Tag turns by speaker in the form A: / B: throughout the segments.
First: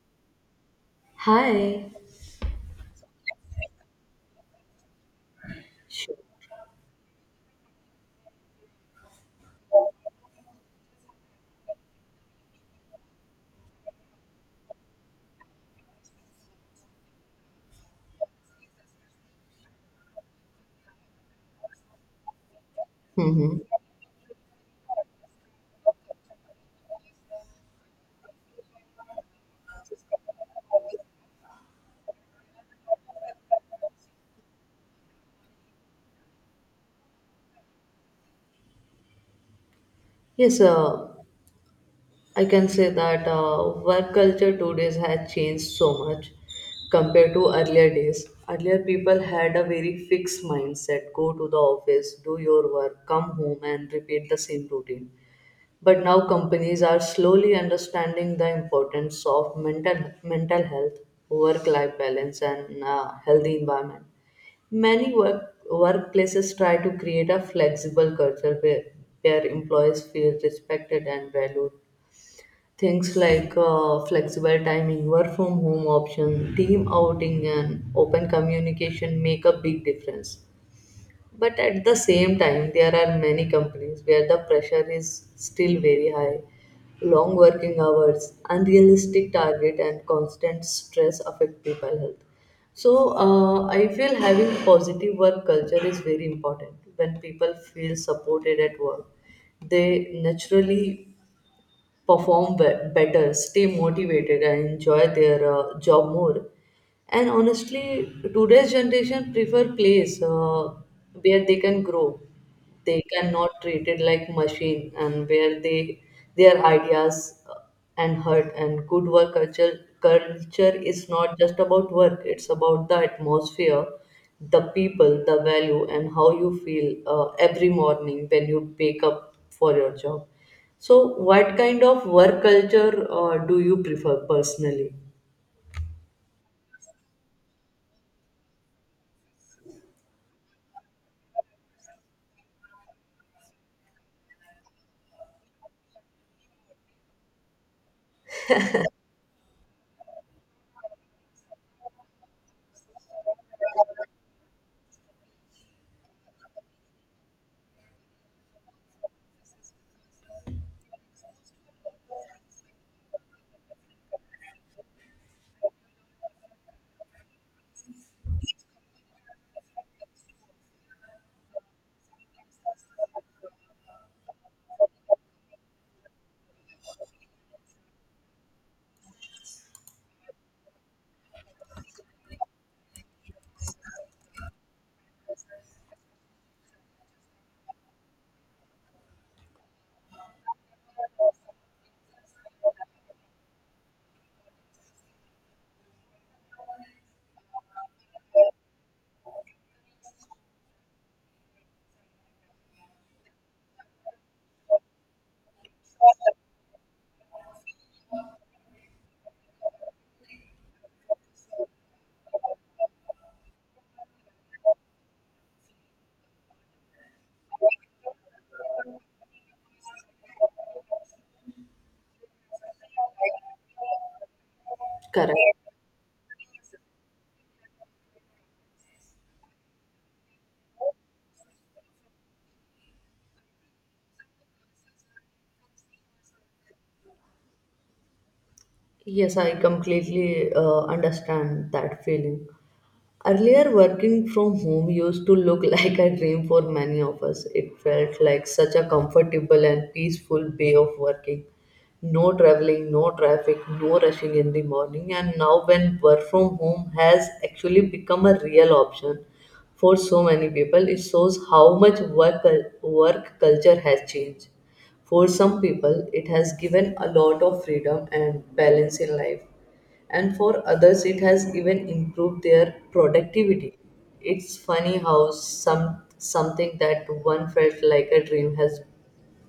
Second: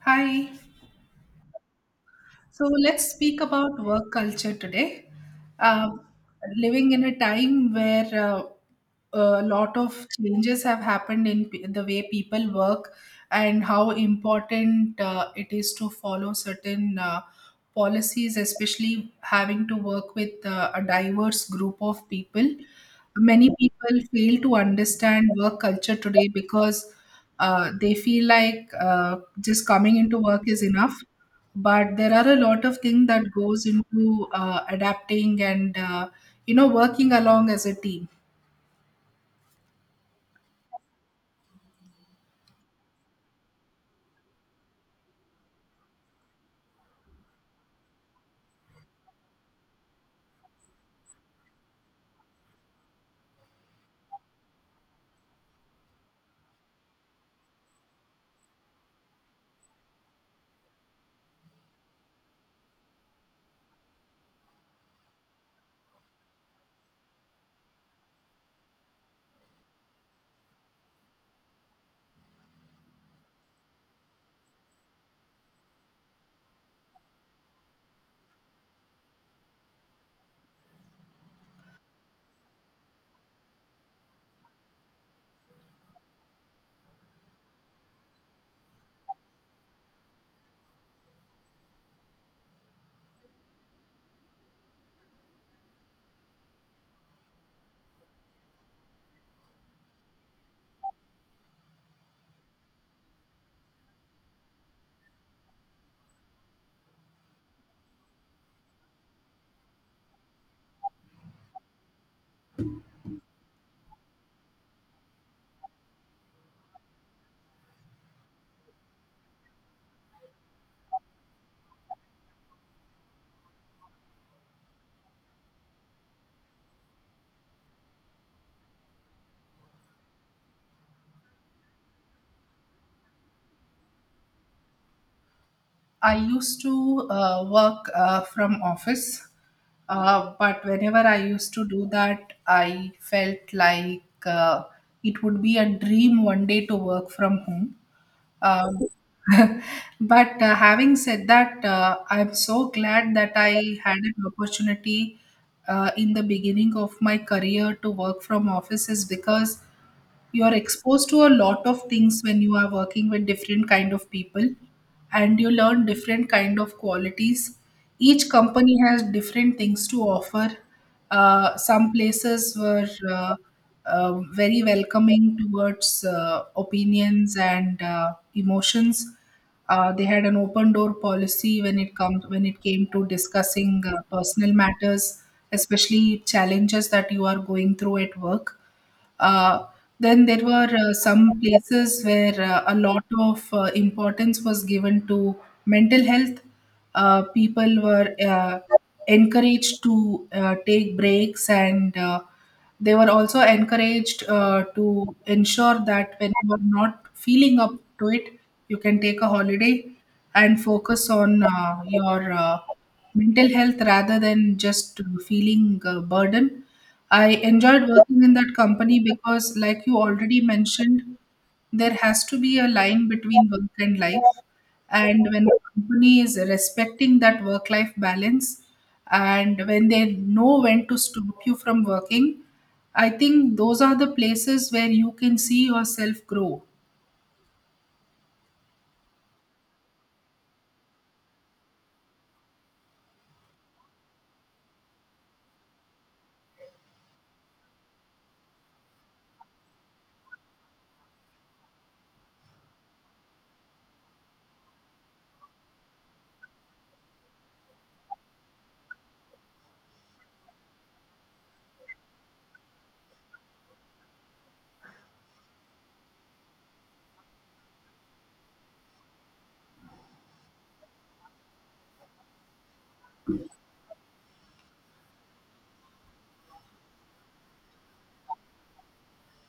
A: Hi.
B: Hi.
A: So let's speak about work culture today. Uh, Living in a time where a lot of changes have happened in the way people work, and how important it is to follow certain policies, especially having to work with a diverse group of people. Many
B: Hmm.
A: people fail to understand work culture today because they feel like just coming into work is enough. But there are a lot of things that goes into adapting and working along as a team.
B: Yes, I can say that work culture today has changed so much compared to earlier days. Earlier, people had a very fixed mindset: go to the office, do your work, come home, and repeat the same routine. But now companies are slowly understanding the importance of mental health, work-life balance, and a healthy environment. Many work, Workplaces try to create a flexible culture where employees feel respected and valued. Things like flexible timing, work from home option, team outing, and open communication make a big difference. But at the same time, there are many companies where the pressure is still very high. Long working hours, unrealistic target, and constant stress affect people health. So I feel having positive work culture is very important. When people feel supported at work, they naturally better, stay motivated, and enjoy their job more. And honestly, today's generation prefer place where they can grow. They cannot treat it like machine, and where they their ideas and hurt and good work culture is not just about work. It's about the atmosphere, the people, the value, and how you feel every morning when you wake up for your job. So, what kind of work culture do you prefer personally?
A: I used to work from office, but whenever I used to do that, I felt like it would be a dream one day to work from home. Um, but having said that, I'm so glad that I had an opportunity in the beginning of my career to work from offices, because you're exposed to a lot of things when you are working with different kind of people, and you learn different kind of qualities. Each company has different things to offer. Some places were very welcoming towards opinions and emotions. They had an open door policy when it came to discussing personal matters, especially challenges that you are going through at work. Uh, then there were some places where a lot of importance was given to mental health. People were encouraged to take breaks, and they were also encouraged to ensure that when you are not feeling up to it, you can take a holiday and focus on your mental health rather than just feeling burden. I enjoyed working in that company because, like you already mentioned, there has to be a line between work and life. And when the
B: Correct.
A: company is respecting that work life balance, and when they know when to stop you from working, I think those are the places where you can see yourself grow.
B: Yes, I completely understand that feeling. Earlier, working from home used to look like a dream for many of us. It felt like such a comfortable and peaceful way of working. No traveling, no traffic, no rushing in the morning. And now, when work from home has actually become a real option for so many people, it shows how much work culture has changed. For some people, it has given a lot of freedom and balance in life, and for others, it has even improved their productivity. It's funny how something that one felt like a dream has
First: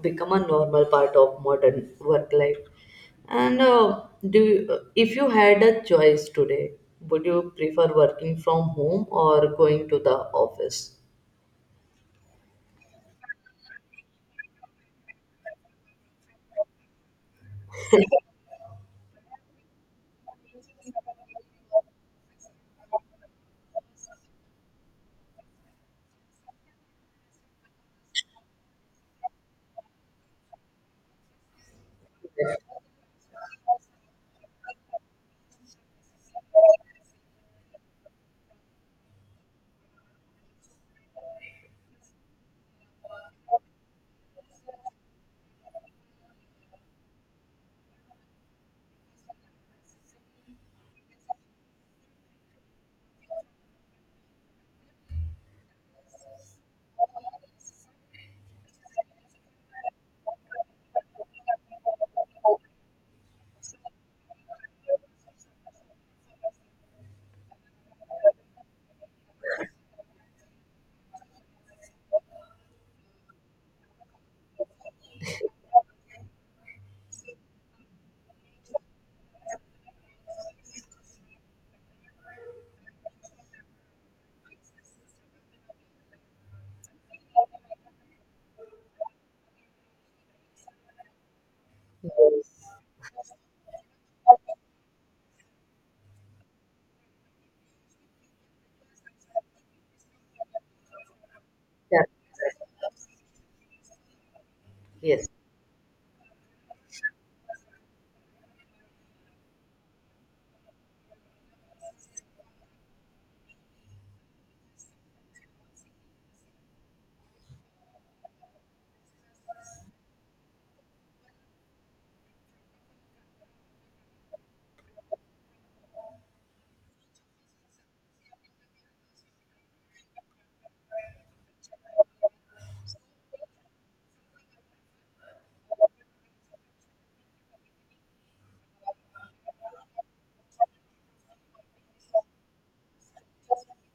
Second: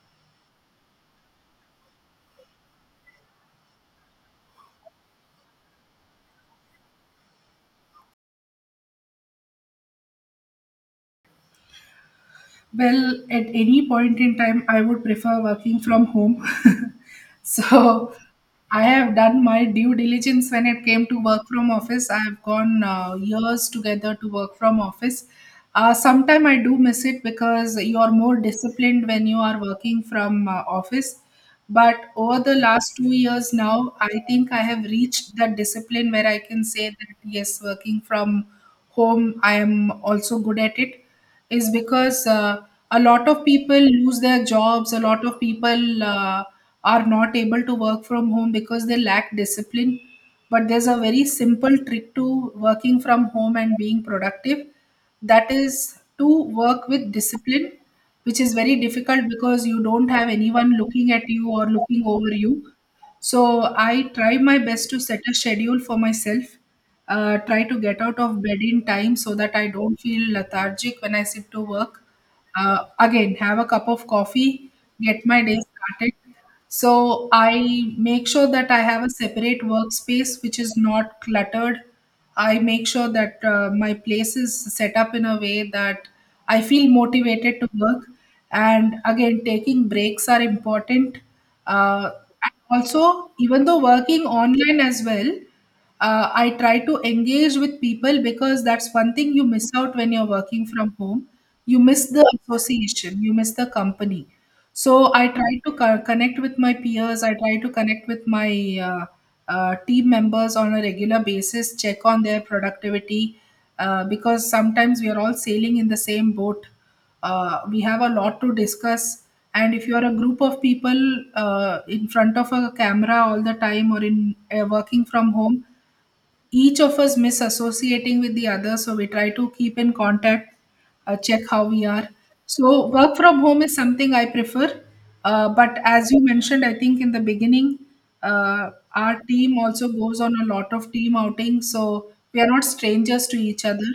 B: become a normal part of modern work life. And if you had a choice today, would you prefer working from home or going to the office?
A: Well, at any point in time, I would prefer working from home. So I have done my due diligence when it came to work from office. I have gone years together to work from office. Sometime I do miss it because you are more disciplined when you are working from office. But over the last 2 years now, I think I have reached that discipline where I can say that yes, working from home, I am also good at it. Is because a lot of people lose their jobs, a lot of people are not able to work from home because they lack discipline. But there's a very simple trick to working from home and being productive, that is to work with discipline, which is very difficult because you don't have anyone looking at you or looking over you. So I try my best to set a schedule for myself. Try to get out of bed in time so that I don't feel lethargic when I sit to work. Again, have a cup of coffee, get my day started. So I make sure that I have a separate workspace which is not cluttered. I make sure that my place is set up in a way that I feel motivated to work. And again, taking breaks are important. Uh,
B: Yes.
A: also, even though working online as well, I try to engage with people because that's one thing you miss out when you're working from home. You
B: Yeah.
A: miss the association, you miss the company. So I
B: Yes.
A: try to connect with my peers, I try to connect with my uh, team members on a regular basis, check on their productivity, because sometimes we are all sailing in the same boat. Uh, we have a lot to discuss, and if you're a group of people in front of a camera all the time, or in working from home, each of us misassociating with the other, so we try to keep in contact, check how we are. So work from home is something I prefer. Uh, but as you mentioned, I think in the beginning, our team also goes on a lot of team outings, so we are not strangers to each other.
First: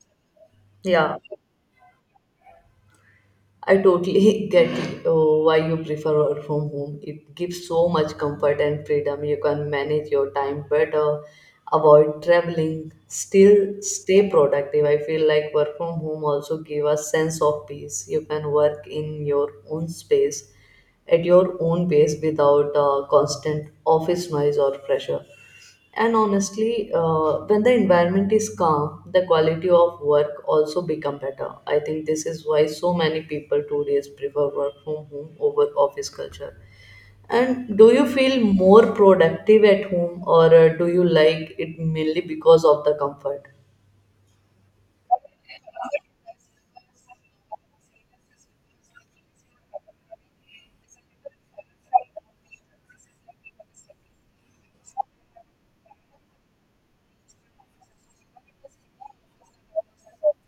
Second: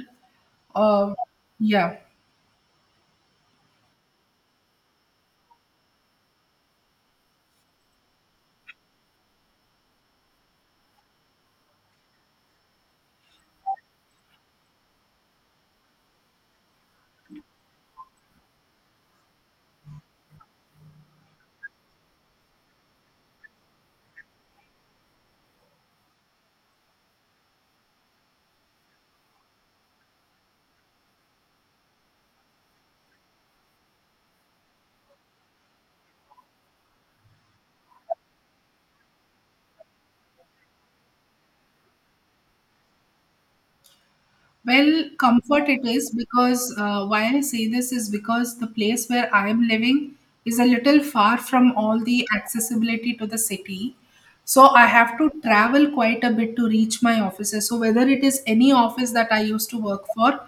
A: Uh,
B: Yeah.
A: yeah.
B: I totally get uh, why you prefer work from home. It gives so much comfort and freedom. You can manage your time better, avoid traveling, still stay productive. I feel like work from home also give a sense of peace. You can work in your own space at your own pace without constant office noise or pressure. And honestly, when the environment is calm, the quality of work also become better. I think this is why so many people nowadays prefer work from home over office culture. And do you feel more productive at home, or do you like it mainly because of the comfort?
A: Well, comfort it is, because why I say this is because the place where I am living is a little far from all the accessibility to the city. So I have to travel quite a bit to reach my offices. So whether it is any office that I used to work for,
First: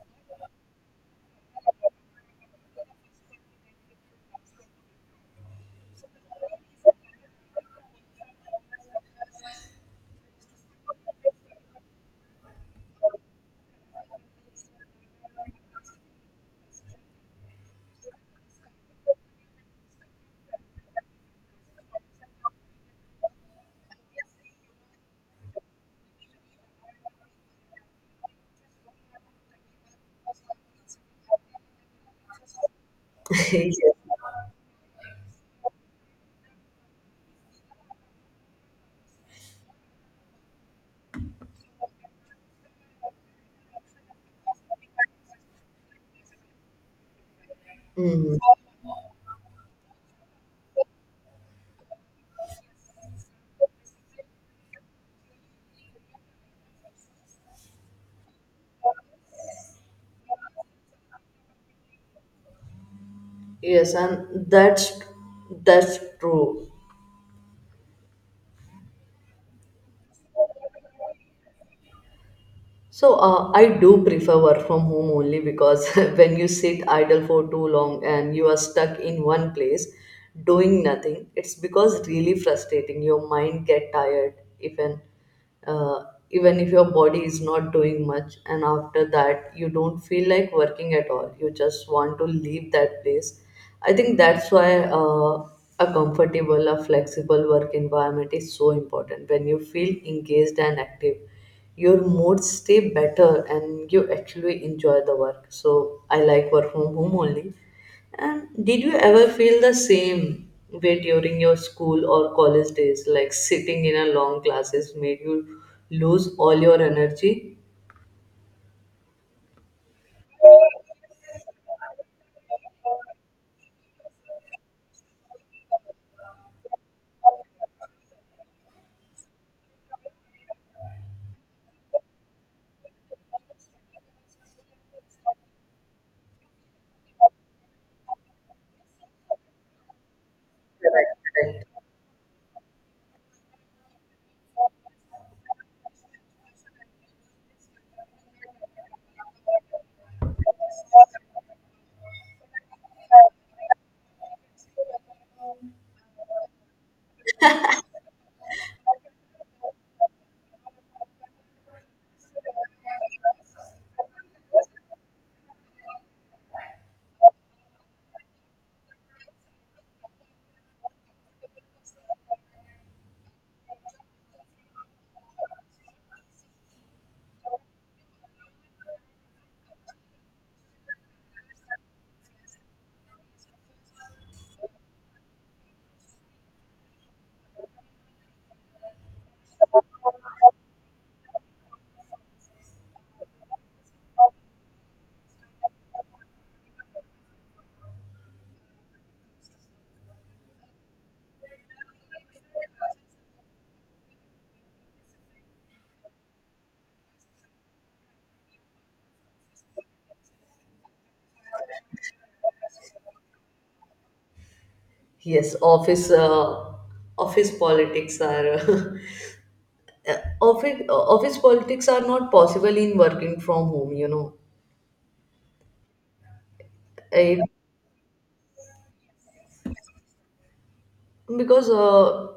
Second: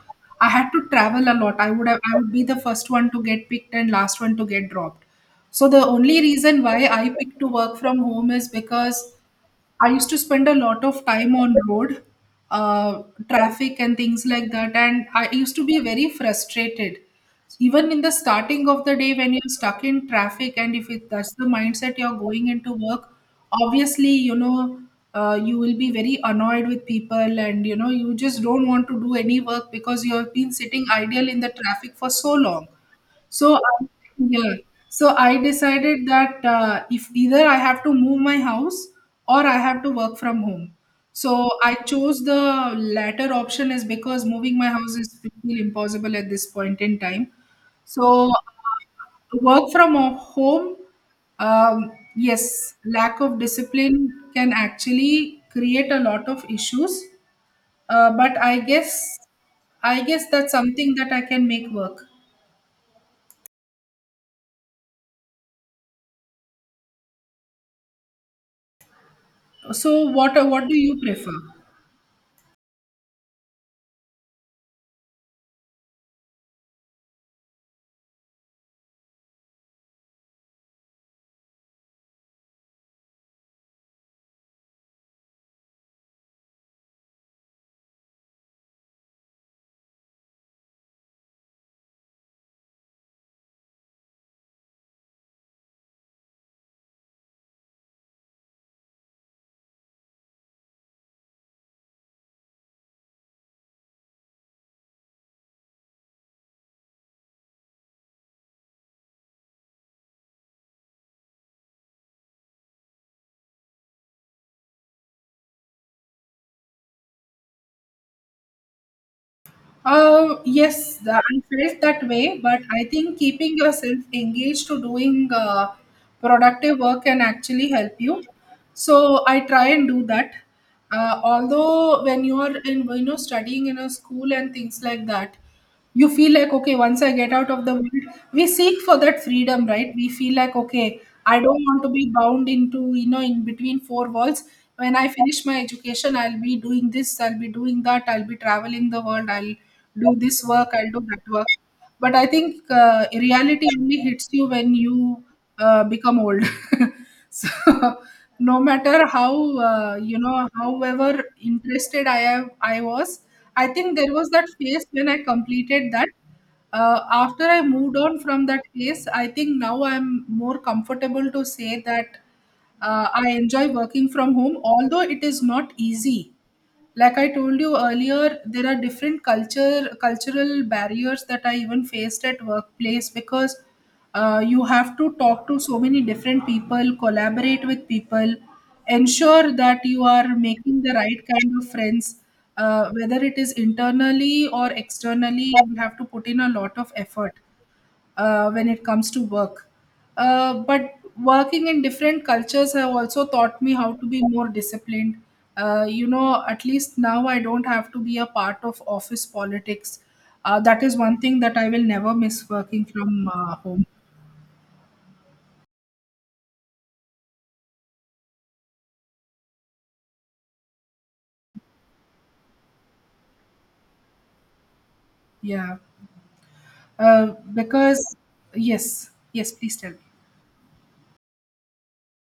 A: I had to travel a lot. I would have, I would be the first one to get picked and last one to get dropped. So the only reason why I pick to work from home is because I used to spend a lot of time on road, uh, traffic and things like that, and I used to be very frustrated. Even in the starting of the day, when you're stuck in traffic, and if it, that's the mindset you're going into work, obviously, you will be very annoyed with people, and you just don't want to do any work because you have been sitting idle in the traffic for so long. so I-
B: Yes.
A: yeah, so I decided that if either I have to move my house or I have to work from home. So I chose the latter option, is because moving my house is really impossible at this point in time. So
B: Mhm.
A: work from home, yes, lack of discipline can actually create a lot of issues. But I guess that's something that I can make work.
B: Yes, and that's true.
A: So what do you prefer?
B: So I do prefer work from home only because when you sit idle for too long and you are stuck in one place doing nothing, it's because really frustrating. Your mind get tired even uh, even if your body is not doing much, and after that you don't feel like working at all. You just want to leave that place. I think that's why a comfortable, a flexible work environment is so important. When you feel engaged and active, your moods stay better and you actually enjoy the work. So I like work from home only. And did you ever feel the same way during your school or college days? Like sitting in a long classes made you lose all your energy?
A: Yes, I felt that way, but I think keeping yourself engaged to doing productive work can actually help you. So I try and do that. Although when you are in, you know, studying in a school and things like that, you feel like, okay, once I get out of the world, we seek for that freedom, right? We feel like, okay,
B: Correct,
A: I don't
B: correct.
A: want to be bound into, in between four walls. When I finish my education, I'll be doing this, I'll be doing that, I'll be traveling the world, I'll do this work, I'll do that work. But I think reality only hits you when you become old. So no matter how, however interested I was. I think there was that phase when I completed that. After I moved on from that phase, I think now I'm more comfortable to say that I enjoy working from home, although it is not easy. Like I told you earlier, there are different culture cultural barriers that I even faced at workplace, because you have to talk to so many different people, collaborate with people, ensure that you are making the right kind of friends, whether it is internally or externally, you have to put in a lot of effort when it comes to work. But working in different cultures have also taught me how to be more disciplined. You know, at least now I don't have to be a part of office politics. That is one thing that I will never miss working from home.
B: Yes, office politics are, office politics are not possible in working from home. You know,
A: Yeah. Uh,
B: it
A: because, yes, yes, please tell me.
B: because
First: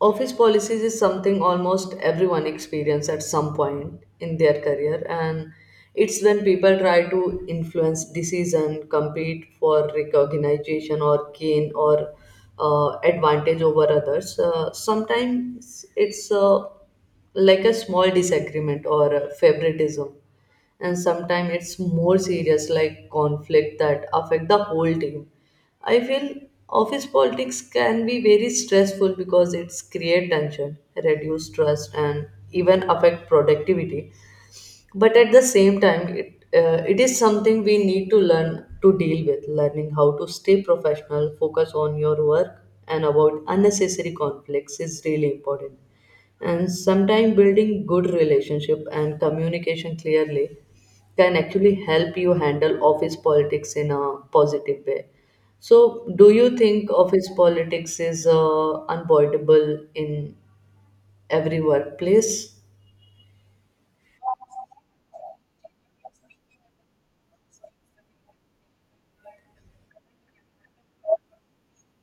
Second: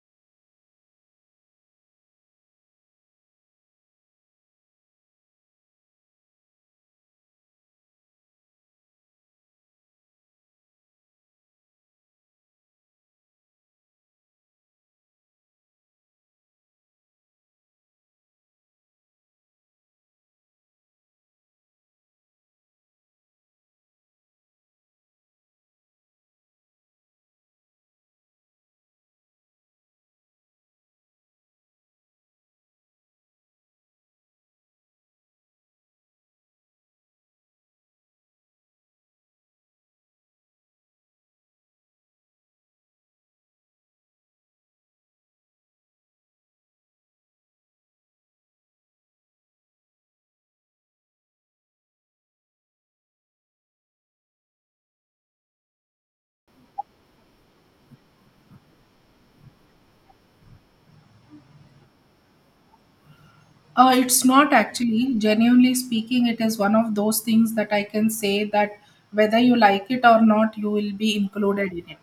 B: office policies is something almost everyone experience at some point in their career, and it's when people try to influence decision, compete for recognition or gain or advantage over others. Sometimes it's like a small disagreement or a favoritism, and sometimes it's more serious, like conflict that affect the whole team. I feel office politics can be very stressful because it's create tension, reduce trust, and even affect productivity. But at the same time, it is something we need to learn to deal with. Learning how to stay professional, focus on your work, and avoid unnecessary conflicts is really important, and sometimes building good relationship and communication clearly can actually help you handle office politics in a positive way. So do you think office politics is unavoidable in every workplace?
A: It's not actually, genuinely speaking, it is one of those things that I can say that whether you like it or not, you will be included in it.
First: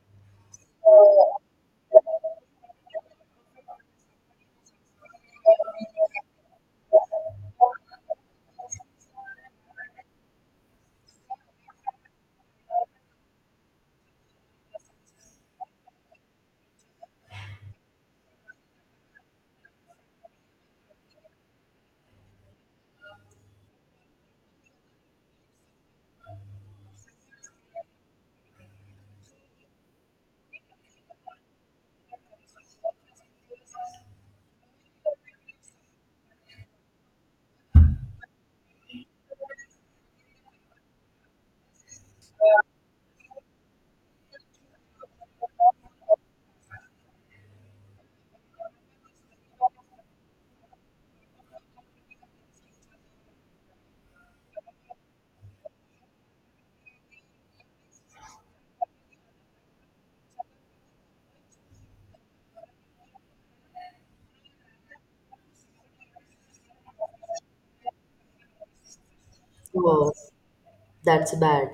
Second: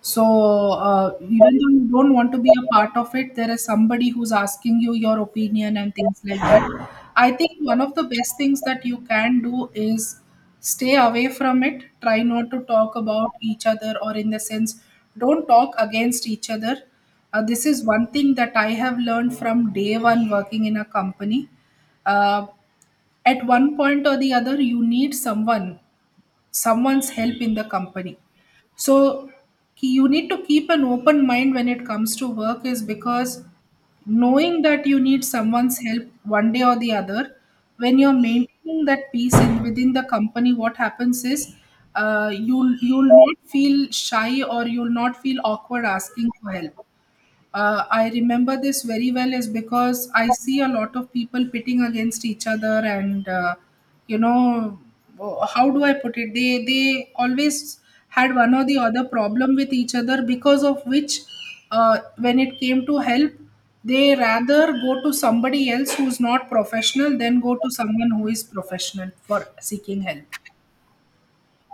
A: So even though you don't want to be a part of it, there is somebody who's asking you your opinion and things like that. I think one of the best things that you can do is stay away from it. Try not to talk about each other, or in the sense, don't talk against each other. This is one thing that I have learned from day one working in a company. Uh, at one point or the other, you need someone's help in the company. So you need to keep an open mind when it comes to work, is because knowing that you need someone's help one day or the other, when you're maintaining that peace in within the company, what happens is you'll not feel shy, or you'll not feel awkward asking for help. Uh, I remember this very well, is because I see a lot of people pitting against each other, and you know, how do I put it? They always had one or the other problem with each other, because of which, when it came to help, they rather go to somebody else who's not professional than go to someone who is professional for seeking
B: Oh,
A: help.
B: that's bad.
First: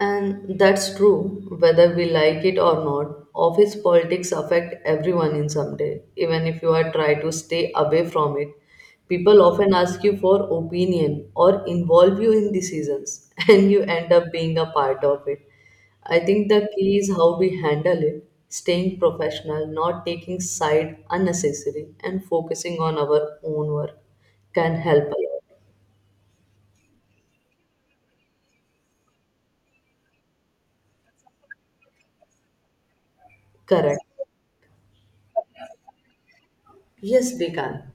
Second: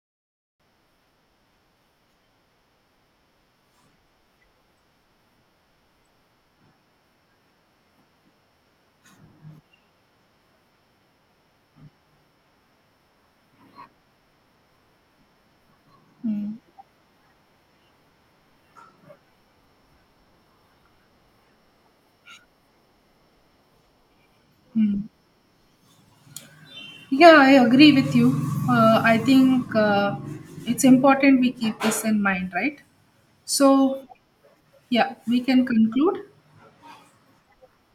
B: And that's true, whether we like it or not, office politics affect everyone in some day. Even if you are try to stay away from it, people often ask you for opinion or involve you in decisions and you end up being a part of it. I think the key is how we handle it: staying professional, not taking side unnecessary, and focusing on our own work can help a lot.
A: Yeah, I agree with you. I think it's important we keep this in mind, right?
B: Correct.
A: So, yeah, we can conclude.
B: Yes, we can.